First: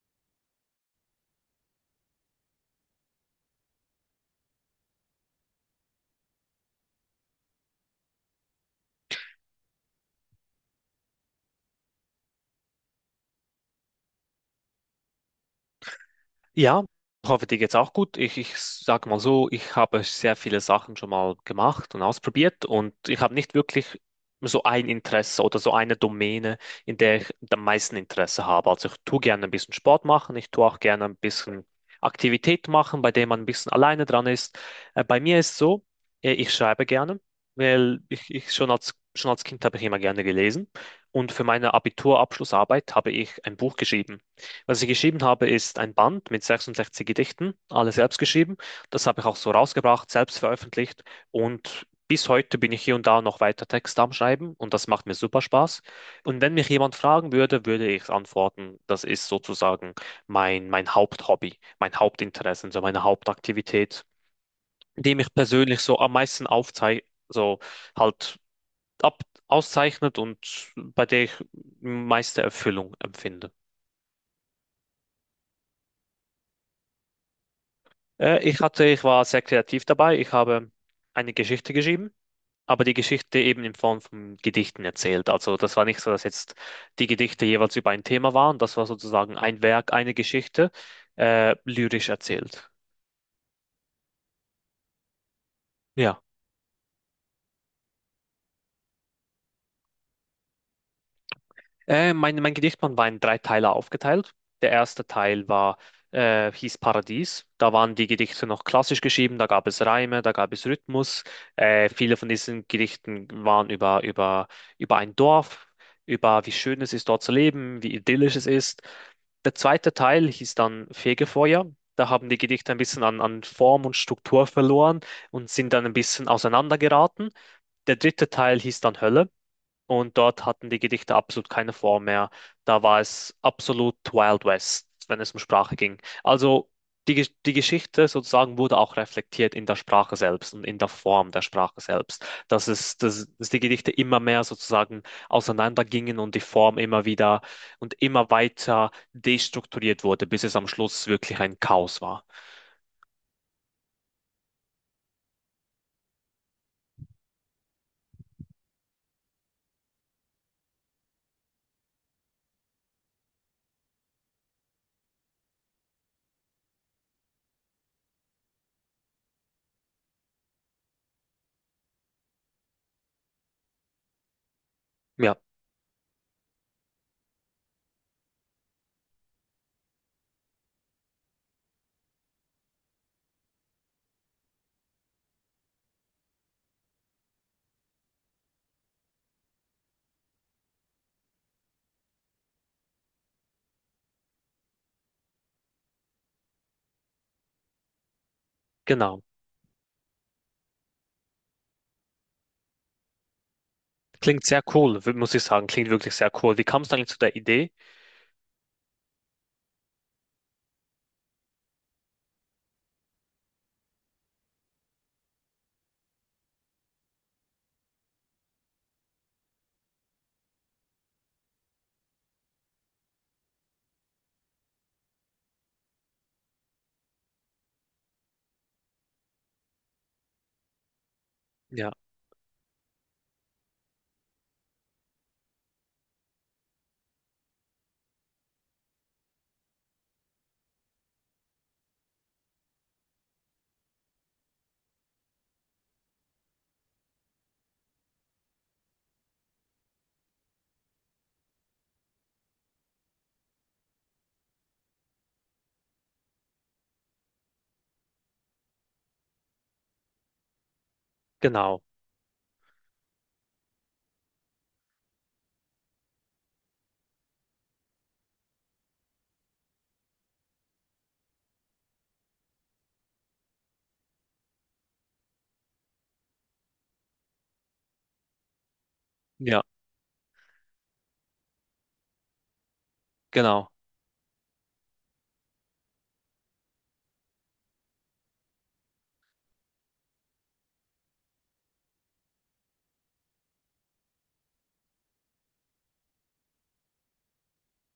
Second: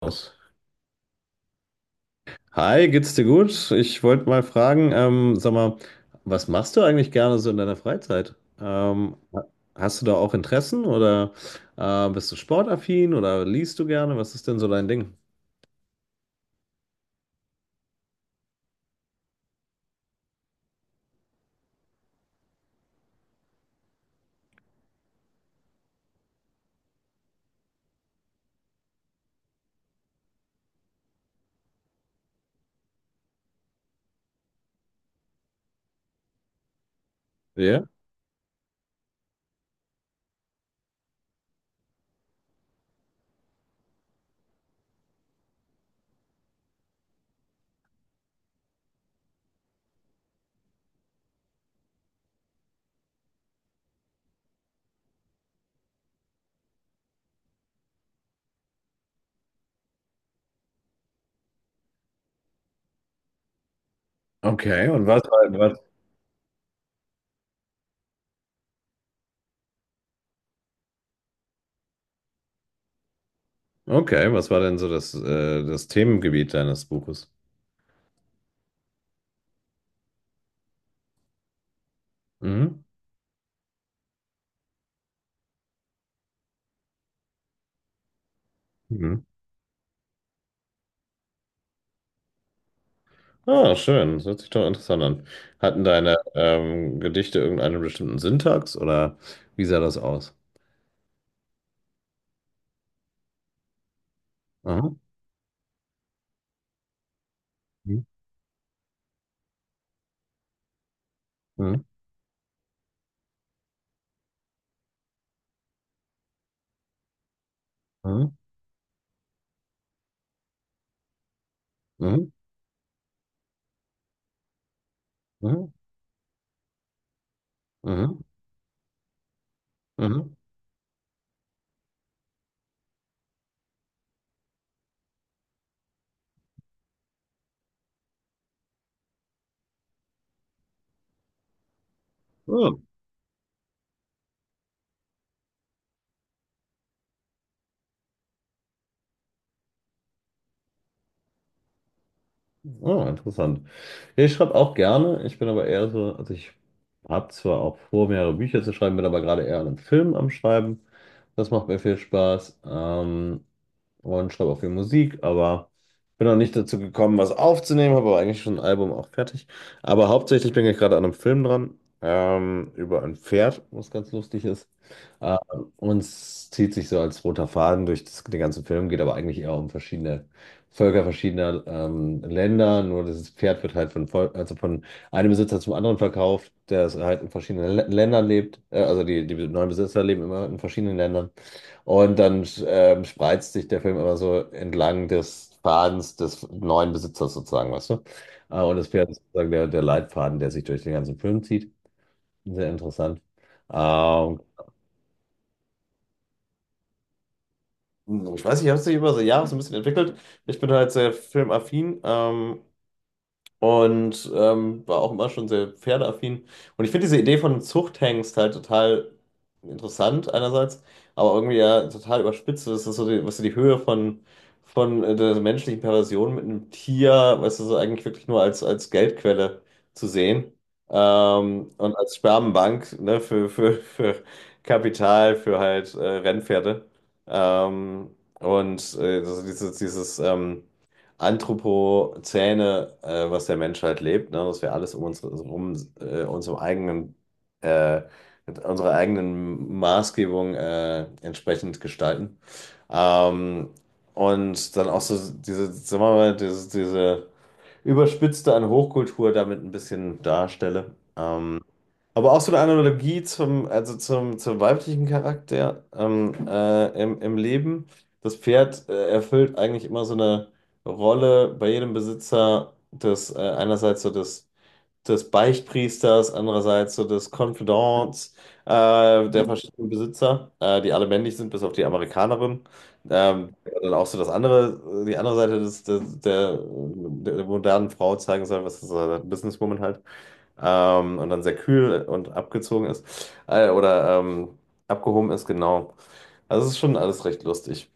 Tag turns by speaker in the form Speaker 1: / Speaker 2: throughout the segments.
Speaker 1: Aus. Hi, geht's dir gut? Ich wollte mal fragen, sag mal, was machst du eigentlich gerne so in deiner Freizeit? Hast du da auch Interessen oder bist du sportaffin oder liest du gerne? Was ist denn so dein Ding?
Speaker 2: Ja, hoffe, dir geht's auch gut. Ich sag mal so, ich habe sehr viele Sachen schon mal gemacht und ausprobiert und ich habe nicht wirklich so ein Interesse oder so eine Domäne, in der ich am meisten Interesse habe. Also ich tue gerne ein bisschen Sport machen, ich tue auch gerne ein bisschen Aktivität machen, bei der man ein bisschen alleine dran ist. Bei mir ist so, ich schreibe gerne,
Speaker 1: Ja,
Speaker 2: weil ich schon als Kind habe ich immer gerne gelesen und für meine Abiturabschlussarbeit habe ich ein Buch geschrieben. Was ich geschrieben habe, ist ein Band mit 66 Gedichten, alle selbst geschrieben. Das habe ich auch so rausgebracht, selbst veröffentlicht. Und bis heute bin ich hier und da noch weiter Texte am Schreiben und das macht mir super Spaß. Und wenn mich jemand fragen würde, würde ich antworten, das ist sozusagen mein Haupthobby, mein Hauptinteresse, so meine Hauptaktivität,
Speaker 1: okay. Und
Speaker 2: die mich persönlich so am meisten aufzei so halt ab auszeichnet und bei der ich meiste Erfüllung empfinde.
Speaker 1: okay, was war denn so das Themengebiet deines Buches?
Speaker 2: Ich war sehr kreativ dabei. Ich habe eine Geschichte geschrieben,
Speaker 1: Mhm.
Speaker 2: aber die Geschichte eben in Form von Gedichten erzählt. Also das war nicht so, dass jetzt die Gedichte jeweils über ein Thema waren. Das war
Speaker 1: Mhm.
Speaker 2: sozusagen ein Werk, eine Geschichte, lyrisch erzählt.
Speaker 1: Ah, schön. Das hört sich doch interessant an. Hatten deine
Speaker 2: Ja.
Speaker 1: Gedichte irgendeinen bestimmten Syntax oder wie sah das aus?
Speaker 2: Mein Gedichtband war in drei Teile aufgeteilt. Der
Speaker 1: Aha.
Speaker 2: erste Teil war, hieß Paradies. Da waren
Speaker 1: Mhm.
Speaker 2: die Gedichte noch klassisch geschrieben, da gab es Reime, da gab es Rhythmus.
Speaker 1: Mhm.
Speaker 2: Viele von diesen Gedichten waren über ein Dorf, über wie schön es ist, dort zu leben, wie
Speaker 1: Mhm.
Speaker 2: idyllisch es ist. Der zweite Teil hieß dann Fegefeuer. Da haben
Speaker 1: Mhm.
Speaker 2: die Gedichte ein bisschen an Form und Struktur verloren und
Speaker 1: Mhm.
Speaker 2: sind dann ein bisschen auseinandergeraten. Der
Speaker 1: Mhm.
Speaker 2: dritte Teil hieß dann Hölle. Und
Speaker 1: Mhm.
Speaker 2: dort hatten die Gedichte absolut keine Form mehr. Da war es absolut Wild West, wenn es um Sprache ging. Also die Geschichte sozusagen wurde auch reflektiert in der Sprache selbst und in der Form der Sprache selbst. Dass
Speaker 1: Ja.
Speaker 2: es, dass, dass die Gedichte immer mehr sozusagen auseinandergingen und die Form immer wieder und immer weiter destrukturiert wurde, bis es am Schluss wirklich ein Chaos war.
Speaker 1: Oh, interessant. Ja, ich schreibe auch gerne. Ich bin aber eher so, also ich habe zwar auch vor, mehrere Bücher zu schreiben, bin aber gerade eher an einem Film am Schreiben. Das macht mir viel Spaß. Und schreibe auch viel Musik, aber bin noch nicht dazu gekommen, was aufzunehmen, habe aber eigentlich schon ein Album auch fertig. Aber hauptsächlich bin ich gerade an einem Film dran, über ein Pferd, was ganz lustig ist. Ähm,
Speaker 2: Ja,
Speaker 1: und es zieht sich so als roter Faden durch den ganzen Film, geht aber eigentlich eher um verschiedene Völker verschiedener Länder. Nur dieses Pferd wird halt also von einem Besitzer zum anderen verkauft, der es halt in verschiedenen Ländern lebt. Also die neuen Besitzer leben immer in verschiedenen Ländern. Und dann spreizt sich der Film immer so entlang des Fadens des neuen Besitzers sozusagen, weißt du? Und das Pferd ist
Speaker 2: genau.
Speaker 1: sozusagen der Leitfaden, der sich durch den ganzen Film zieht. Sehr interessant. Ähm,
Speaker 2: Klingt sehr cool, muss ich sagen. Klingt wirklich sehr cool. Wie kam es eigentlich zu der Idee?
Speaker 1: Ich weiß nicht, ich habe es sich über die Jahre so ein bisschen entwickelt. Ich bin halt sehr filmaffin. Und war auch immer schon sehr pferdeaffin. Und ich finde diese Idee von einem Zuchthengst halt total interessant einerseits, aber irgendwie ja total überspitzt. Das ist so die, was die Höhe von der menschlichen Perversion mit einem Tier, weißt du, so eigentlich wirklich nur als Geldquelle zu sehen. Ähm,
Speaker 2: Ja,
Speaker 1: und als Spermenbank, ne, für Kapital, für halt Rennpferde. Ähm, also dieses Anthropozäne, was der Mensch halt lebt, ne? Dass wir alles um uns herum, äh, mit unserer eigenen Maßgebung entsprechend gestalten. Ähm, und dann auch so diese, sagen wir mal, diese überspitzte an Hochkultur damit ein bisschen darstelle. Ähm,
Speaker 2: genau.
Speaker 1: aber auch so eine Analogie zum weiblichen Charakter im Leben. Das Pferd erfüllt eigentlich immer so eine Rolle bei jedem Besitzer des einerseits so des Beichtpriesters, andererseits so des Confidants der
Speaker 2: Ja,
Speaker 1: verschiedenen Besitzer, die alle männlich sind, bis auf die Amerikanerin. Ähm,
Speaker 2: genau.
Speaker 1: dann auch so die andere Seite der modernen Frau zeigen soll, was ist das, Businesswoman halt und dann sehr kühl und abgezogen ist oder abgehoben ist, genau. Also es ist schon alles recht lustig.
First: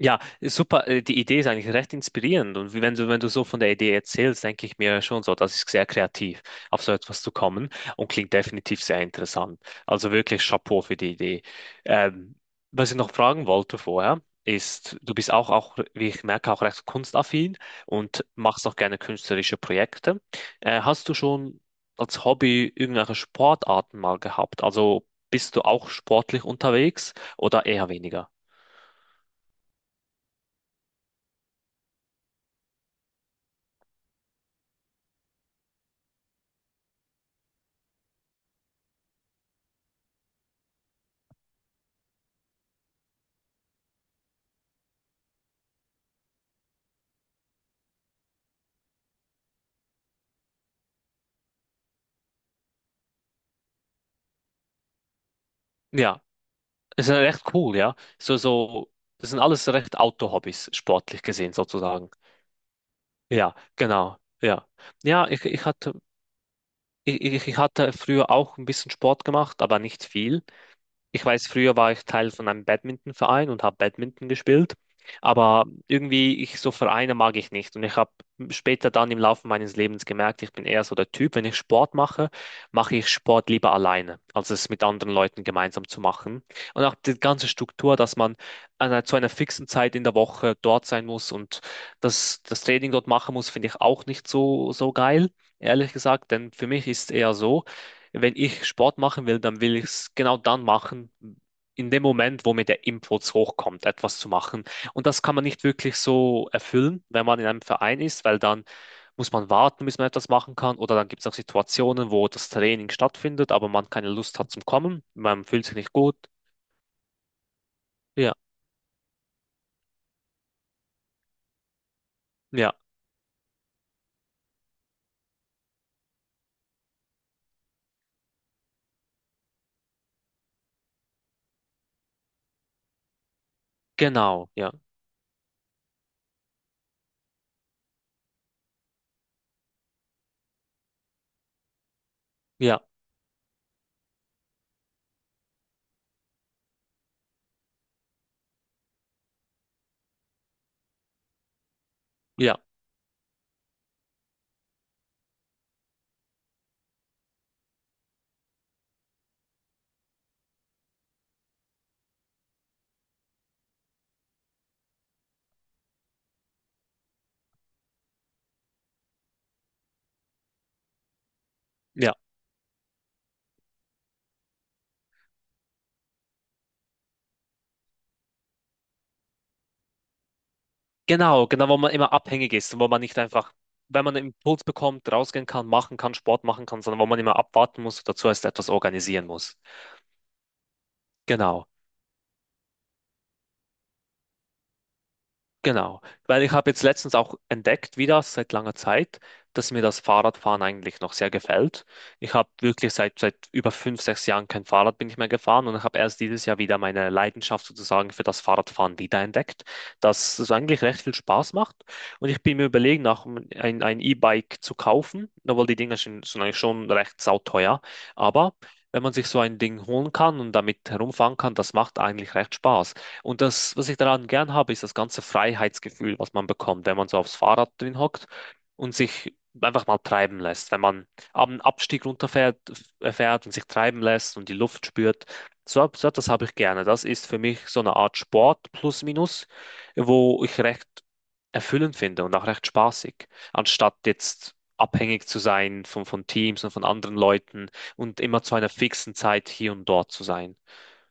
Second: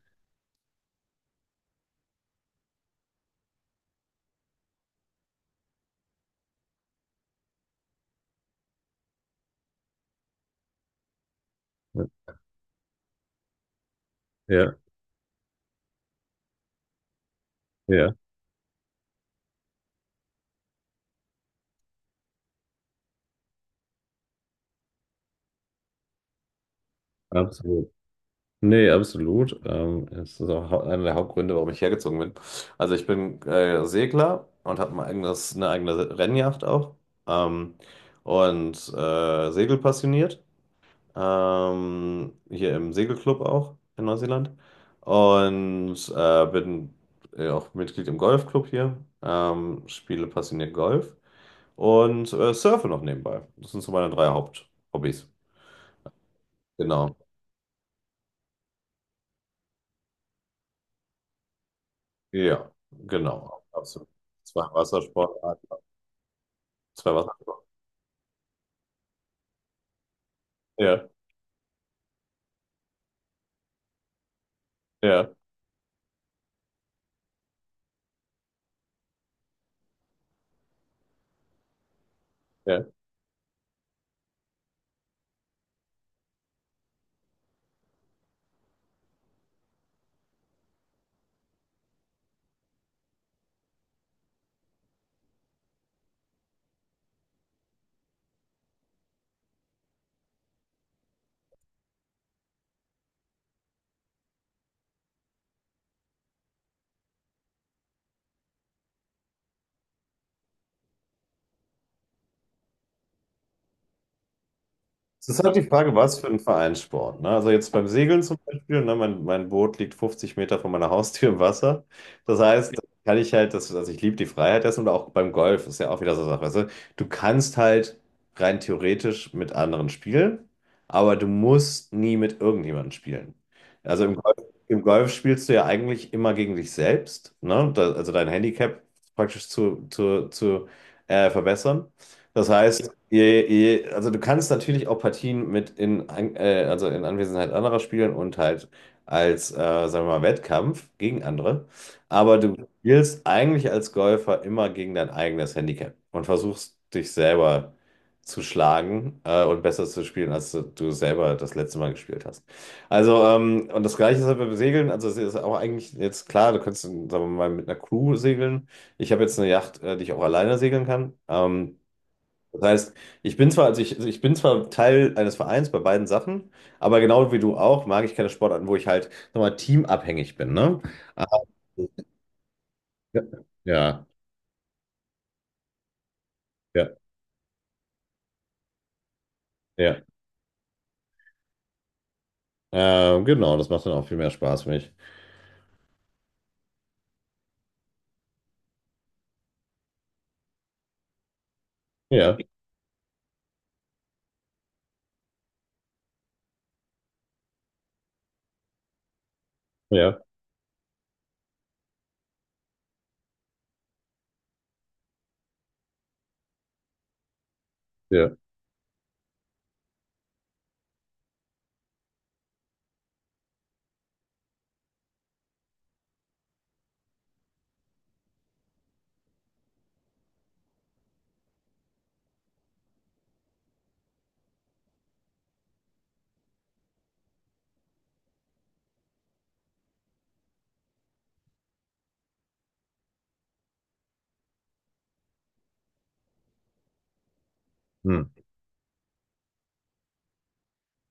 Speaker 2: Ja, ist super. Die Idee ist eigentlich recht inspirierend. Und wenn du so von der Idee erzählst, denke ich mir schon so, das ist sehr kreativ, auf so etwas zu kommen und klingt definitiv sehr interessant. Also wirklich Chapeau für die Idee. Ähm, Was ich noch fragen wollte vorher,
Speaker 1: Ja,
Speaker 2: ist, du bist wie ich merke, auch recht kunstaffin
Speaker 1: ja,
Speaker 2: und machst auch gerne künstlerische Projekte. Hast du schon als Hobby irgendwelche Sportarten mal gehabt? Also bist du auch sportlich unterwegs oder eher
Speaker 1: absolut.
Speaker 2: weniger?
Speaker 1: Nee, absolut. Es ist auch einer der Hauptgründe, warum ich hergezogen bin. Also ich bin Segler und habe eine eigene Rennjacht auch ähm, und segelpassioniert. Hier im Segelclub auch in Neuseeland und bin auch Mitglied im Golfclub hier, spiele passioniert Golf und surfe noch nebenbei. Das sind so meine drei Haupthobbys.
Speaker 2: Ja, es ist
Speaker 1: Genau,
Speaker 2: recht cool, ja. Das sind alles recht Outdoor-Hobbys, sportlich gesehen sozusagen.
Speaker 1: ja,
Speaker 2: Ja,
Speaker 1: genau, absolut.
Speaker 2: genau,
Speaker 1: Zwei
Speaker 2: ja. Ja, ich, ich
Speaker 1: Wassersportarten,
Speaker 2: hatte,
Speaker 1: zwei
Speaker 2: ich
Speaker 1: Wassersportarten.
Speaker 2: hatte früher auch ein bisschen Sport gemacht, aber nicht viel.
Speaker 1: Ja,
Speaker 2: Ich weiß, früher war ich Teil von einem Badmintonverein und habe Badminton gespielt,
Speaker 1: ja,
Speaker 2: aber irgendwie ich so Vereine mag ich nicht und ich habe später dann im Laufe meines Lebens gemerkt, ich bin eher so der Typ, wenn ich Sport mache,
Speaker 1: ja.
Speaker 2: mache ich Sport lieber alleine, als es mit anderen Leuten gemeinsam zu machen. Und auch die ganze Struktur, dass man zu einer fixen Zeit in der Woche dort sein muss und das Training dort machen muss, finde ich auch nicht so geil. Ehrlich gesagt, denn für mich ist es eher so, wenn ich Sport machen will, dann will ich es genau dann machen, in dem Moment, wo mir der Impuls hochkommt, etwas zu machen. Und das kann man nicht wirklich so erfüllen, wenn man in einem Verein ist, weil dann muss man warten, bis man etwas machen kann. Oder dann gibt es auch Situationen, wo das Training stattfindet, aber man keine Lust hat zum Kommen.
Speaker 1: Es ist
Speaker 2: Man
Speaker 1: halt die
Speaker 2: fühlt sich nicht
Speaker 1: Frage,
Speaker 2: gut.
Speaker 1: was für ein Vereinssport. Ne? Also jetzt beim Segeln
Speaker 2: Ja,
Speaker 1: zum Beispiel, ne? Mein Boot liegt 50 Meter von meiner Haustür im Wasser. Das
Speaker 2: ja,
Speaker 1: heißt, da kann ich halt, also ich liebe die Freiheit dessen und auch beim Golf ist ja auch wieder so eine Sache. Weißt du? Du kannst halt rein theoretisch mit anderen spielen, aber du musst nie mit irgendjemandem spielen. Also im Golf,
Speaker 2: genau, ja,
Speaker 1: im Golf spielst du ja eigentlich immer gegen dich selbst, ne? Da, also dein Handicap praktisch zu verbessern. Das
Speaker 2: ja,
Speaker 1: heißt, also du kannst natürlich auch Partien mit also in Anwesenheit anderer spielen und halt als, sagen wir mal, Wettkampf gegen andere. Aber
Speaker 2: ja,
Speaker 1: du spielst eigentlich als Golfer immer gegen dein eigenes Handicap und versuchst dich selber zu schlagen, und besser zu spielen, als du selber das letzte Mal gespielt hast. Also, das Gleiche ist halt beim Segeln. Also es ist auch eigentlich jetzt klar, du kannst, sagen wir mal, mit einer Crew segeln. Ich habe jetzt eine Yacht, die ich auch alleine segeln kann. Ähm,
Speaker 2: ja.
Speaker 1: das heißt, ich bin zwar, also ich bin zwar Teil eines Vereins bei beiden Sachen, aber genau wie du auch, mag ich keine Sportarten, wo ich halt nochmal teamabhängig bin, ne? Ähm,
Speaker 2: Genau, wo man immer abhängig ist und wo man nicht einfach, wenn
Speaker 1: Ja,
Speaker 2: man einen Impuls bekommt, rausgehen kann, machen kann, Sport machen kann,
Speaker 1: ja,
Speaker 2: sondern wo man immer abwarten muss, dazu heißt etwas organisieren muss.
Speaker 1: ja.
Speaker 2: Genau.
Speaker 1: Genau, das macht dann auch viel mehr Spaß für mich.
Speaker 2: Genau, weil ich habe jetzt letztens auch entdeckt, wieder seit langer Zeit, dass mir das Fahrradfahren eigentlich noch sehr gefällt. Ich
Speaker 1: Ja,
Speaker 2: habe wirklich seit über fünf, sechs Jahren kein Fahrrad bin ich mehr gefahren und ich habe erst dieses Jahr wieder meine Leidenschaft sozusagen für das Fahrradfahren wiederentdeckt,
Speaker 1: ja,
Speaker 2: dass es eigentlich recht viel Spaß macht. Und ich bin mir überlegen, auch ein E-Bike zu kaufen, obwohl die Dinger sind eigentlich schon recht sauteuer.
Speaker 1: ja.
Speaker 2: Aber wenn man sich so ein Ding holen kann und damit herumfahren kann, das macht eigentlich recht Spaß. Und das, was ich daran gern habe, ist das ganze Freiheitsgefühl, was man bekommt, wenn man so aufs Fahrrad drin hockt und sich einfach mal treiben lässt. Wenn man am Abstieg runterfährt fährt und sich treiben lässt und die Luft spürt. So etwas habe ich gerne. Das ist für mich so eine Art Sport plus minus, wo ich recht erfüllend finde und auch recht spaßig, anstatt jetzt abhängig zu sein von Teams und von anderen Leuten und
Speaker 1: Hm.
Speaker 2: immer zu einer fixen Zeit hier und dort zu sein.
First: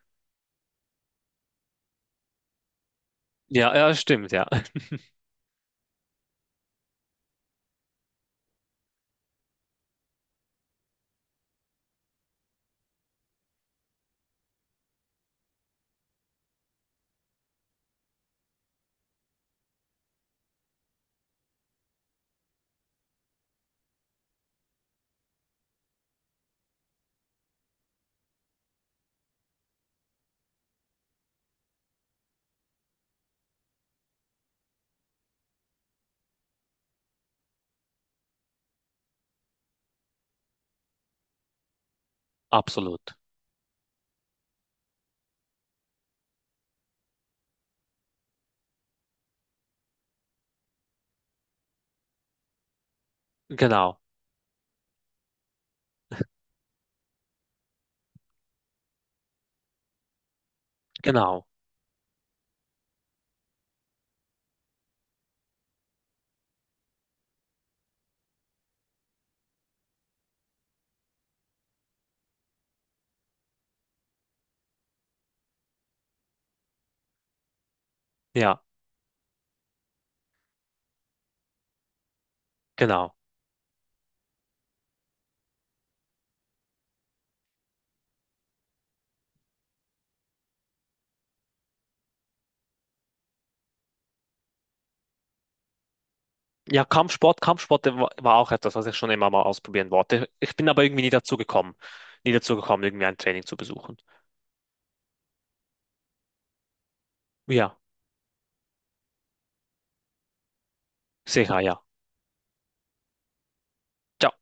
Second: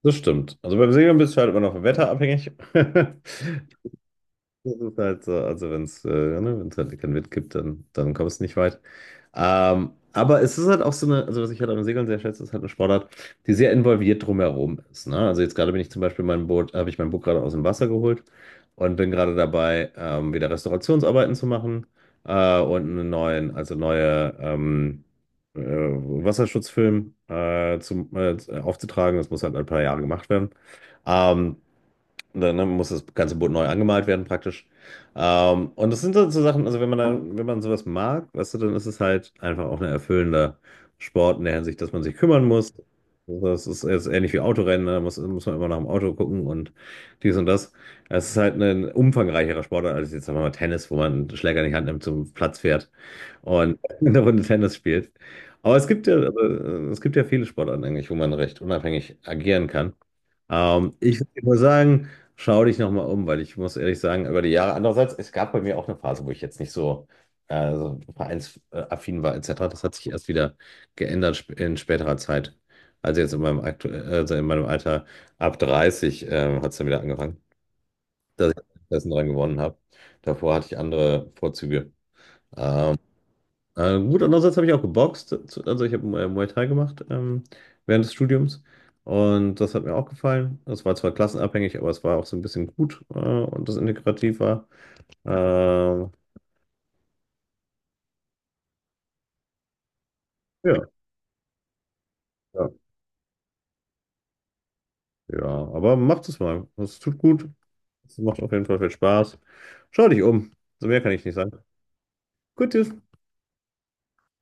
Speaker 1: Das stimmt. Also beim Segeln bist du halt immer noch vom Wetter abhängig.
Speaker 2: Ja, ja, stimmt, ja,
Speaker 1: Das ist halt so, also wenn es ja, ne, wenn's halt keinen Wind gibt, dann kommst du nicht weit. Aber es ist halt auch also was ich halt am Segeln sehr schätze, ist halt eine Sportart, die sehr involviert drumherum ist. Ne? Also jetzt gerade bin ich zum Beispiel habe ich mein Boot gerade aus dem Wasser geholt und bin gerade dabei, wieder Restaurationsarbeiten zu machen und einen neuen, also neue Wasserschutzfilm zum, aufzutragen. Das muss halt ein paar Jahre gemacht werden. Ähm, dann ne, muss das ganze Boot neu angemalt werden, praktisch. Und das sind dann so Sachen, also wenn man sowas mag, weißt du, dann ist es halt einfach auch ein erfüllender Sport in der Hinsicht, dass man sich kümmern muss.
Speaker 2: absolut.
Speaker 1: Das ist jetzt ähnlich wie Autorennen, ne, da muss man immer nach dem Auto gucken und dies und das. Es ist halt ein umfangreicherer Sportart als jetzt sagen wir mal Tennis, wo man einen Schläger in die Hand nimmt, zum Platz fährt und
Speaker 2: Genau,
Speaker 1: eine Runde Tennis spielt. Aber es gibt ja viele Sportarten eigentlich, wo man recht unabhängig agieren kann. Ich würde
Speaker 2: genau,
Speaker 1: nur sagen, schau dich nochmal um, weil ich muss ehrlich sagen, über die Jahre, andererseits, es gab bei mir auch eine Phase, wo ich jetzt nicht so vereinsaffin war, etc. Das hat sich erst wieder geändert in späterer Zeit. Also jetzt in meinem, aktu also in meinem Alter ab 30 hat es dann wieder angefangen, dass
Speaker 2: ja,
Speaker 1: ich Interessen dran gewonnen habe. Davor hatte ich andere Vorzüge. Ähm,
Speaker 2: genau.
Speaker 1: gut, andererseits habe ich auch geboxt. Also ich habe Muay Thai gemacht während des Studiums. Und das hat mir auch gefallen. Das war zwar klassenabhängig, aber es war auch so ein bisschen gut und das integrativ war. Ja,
Speaker 2: Ja, Kampfsport war auch etwas, was ich schon immer mal ausprobieren wollte. Ich bin aber
Speaker 1: ja,
Speaker 2: irgendwie nie dazu gekommen, nie dazu gekommen, irgendwie ein Training zu besuchen.
Speaker 1: ja, aber macht es mal. Es tut gut.
Speaker 2: Ja,
Speaker 1: Es macht auf jeden Fall viel Spaß. Schau dich um. So mehr kann ich nicht sagen.
Speaker 2: sicher, ja.
Speaker 1: Gut, tschüss.
Speaker 2: Ciao.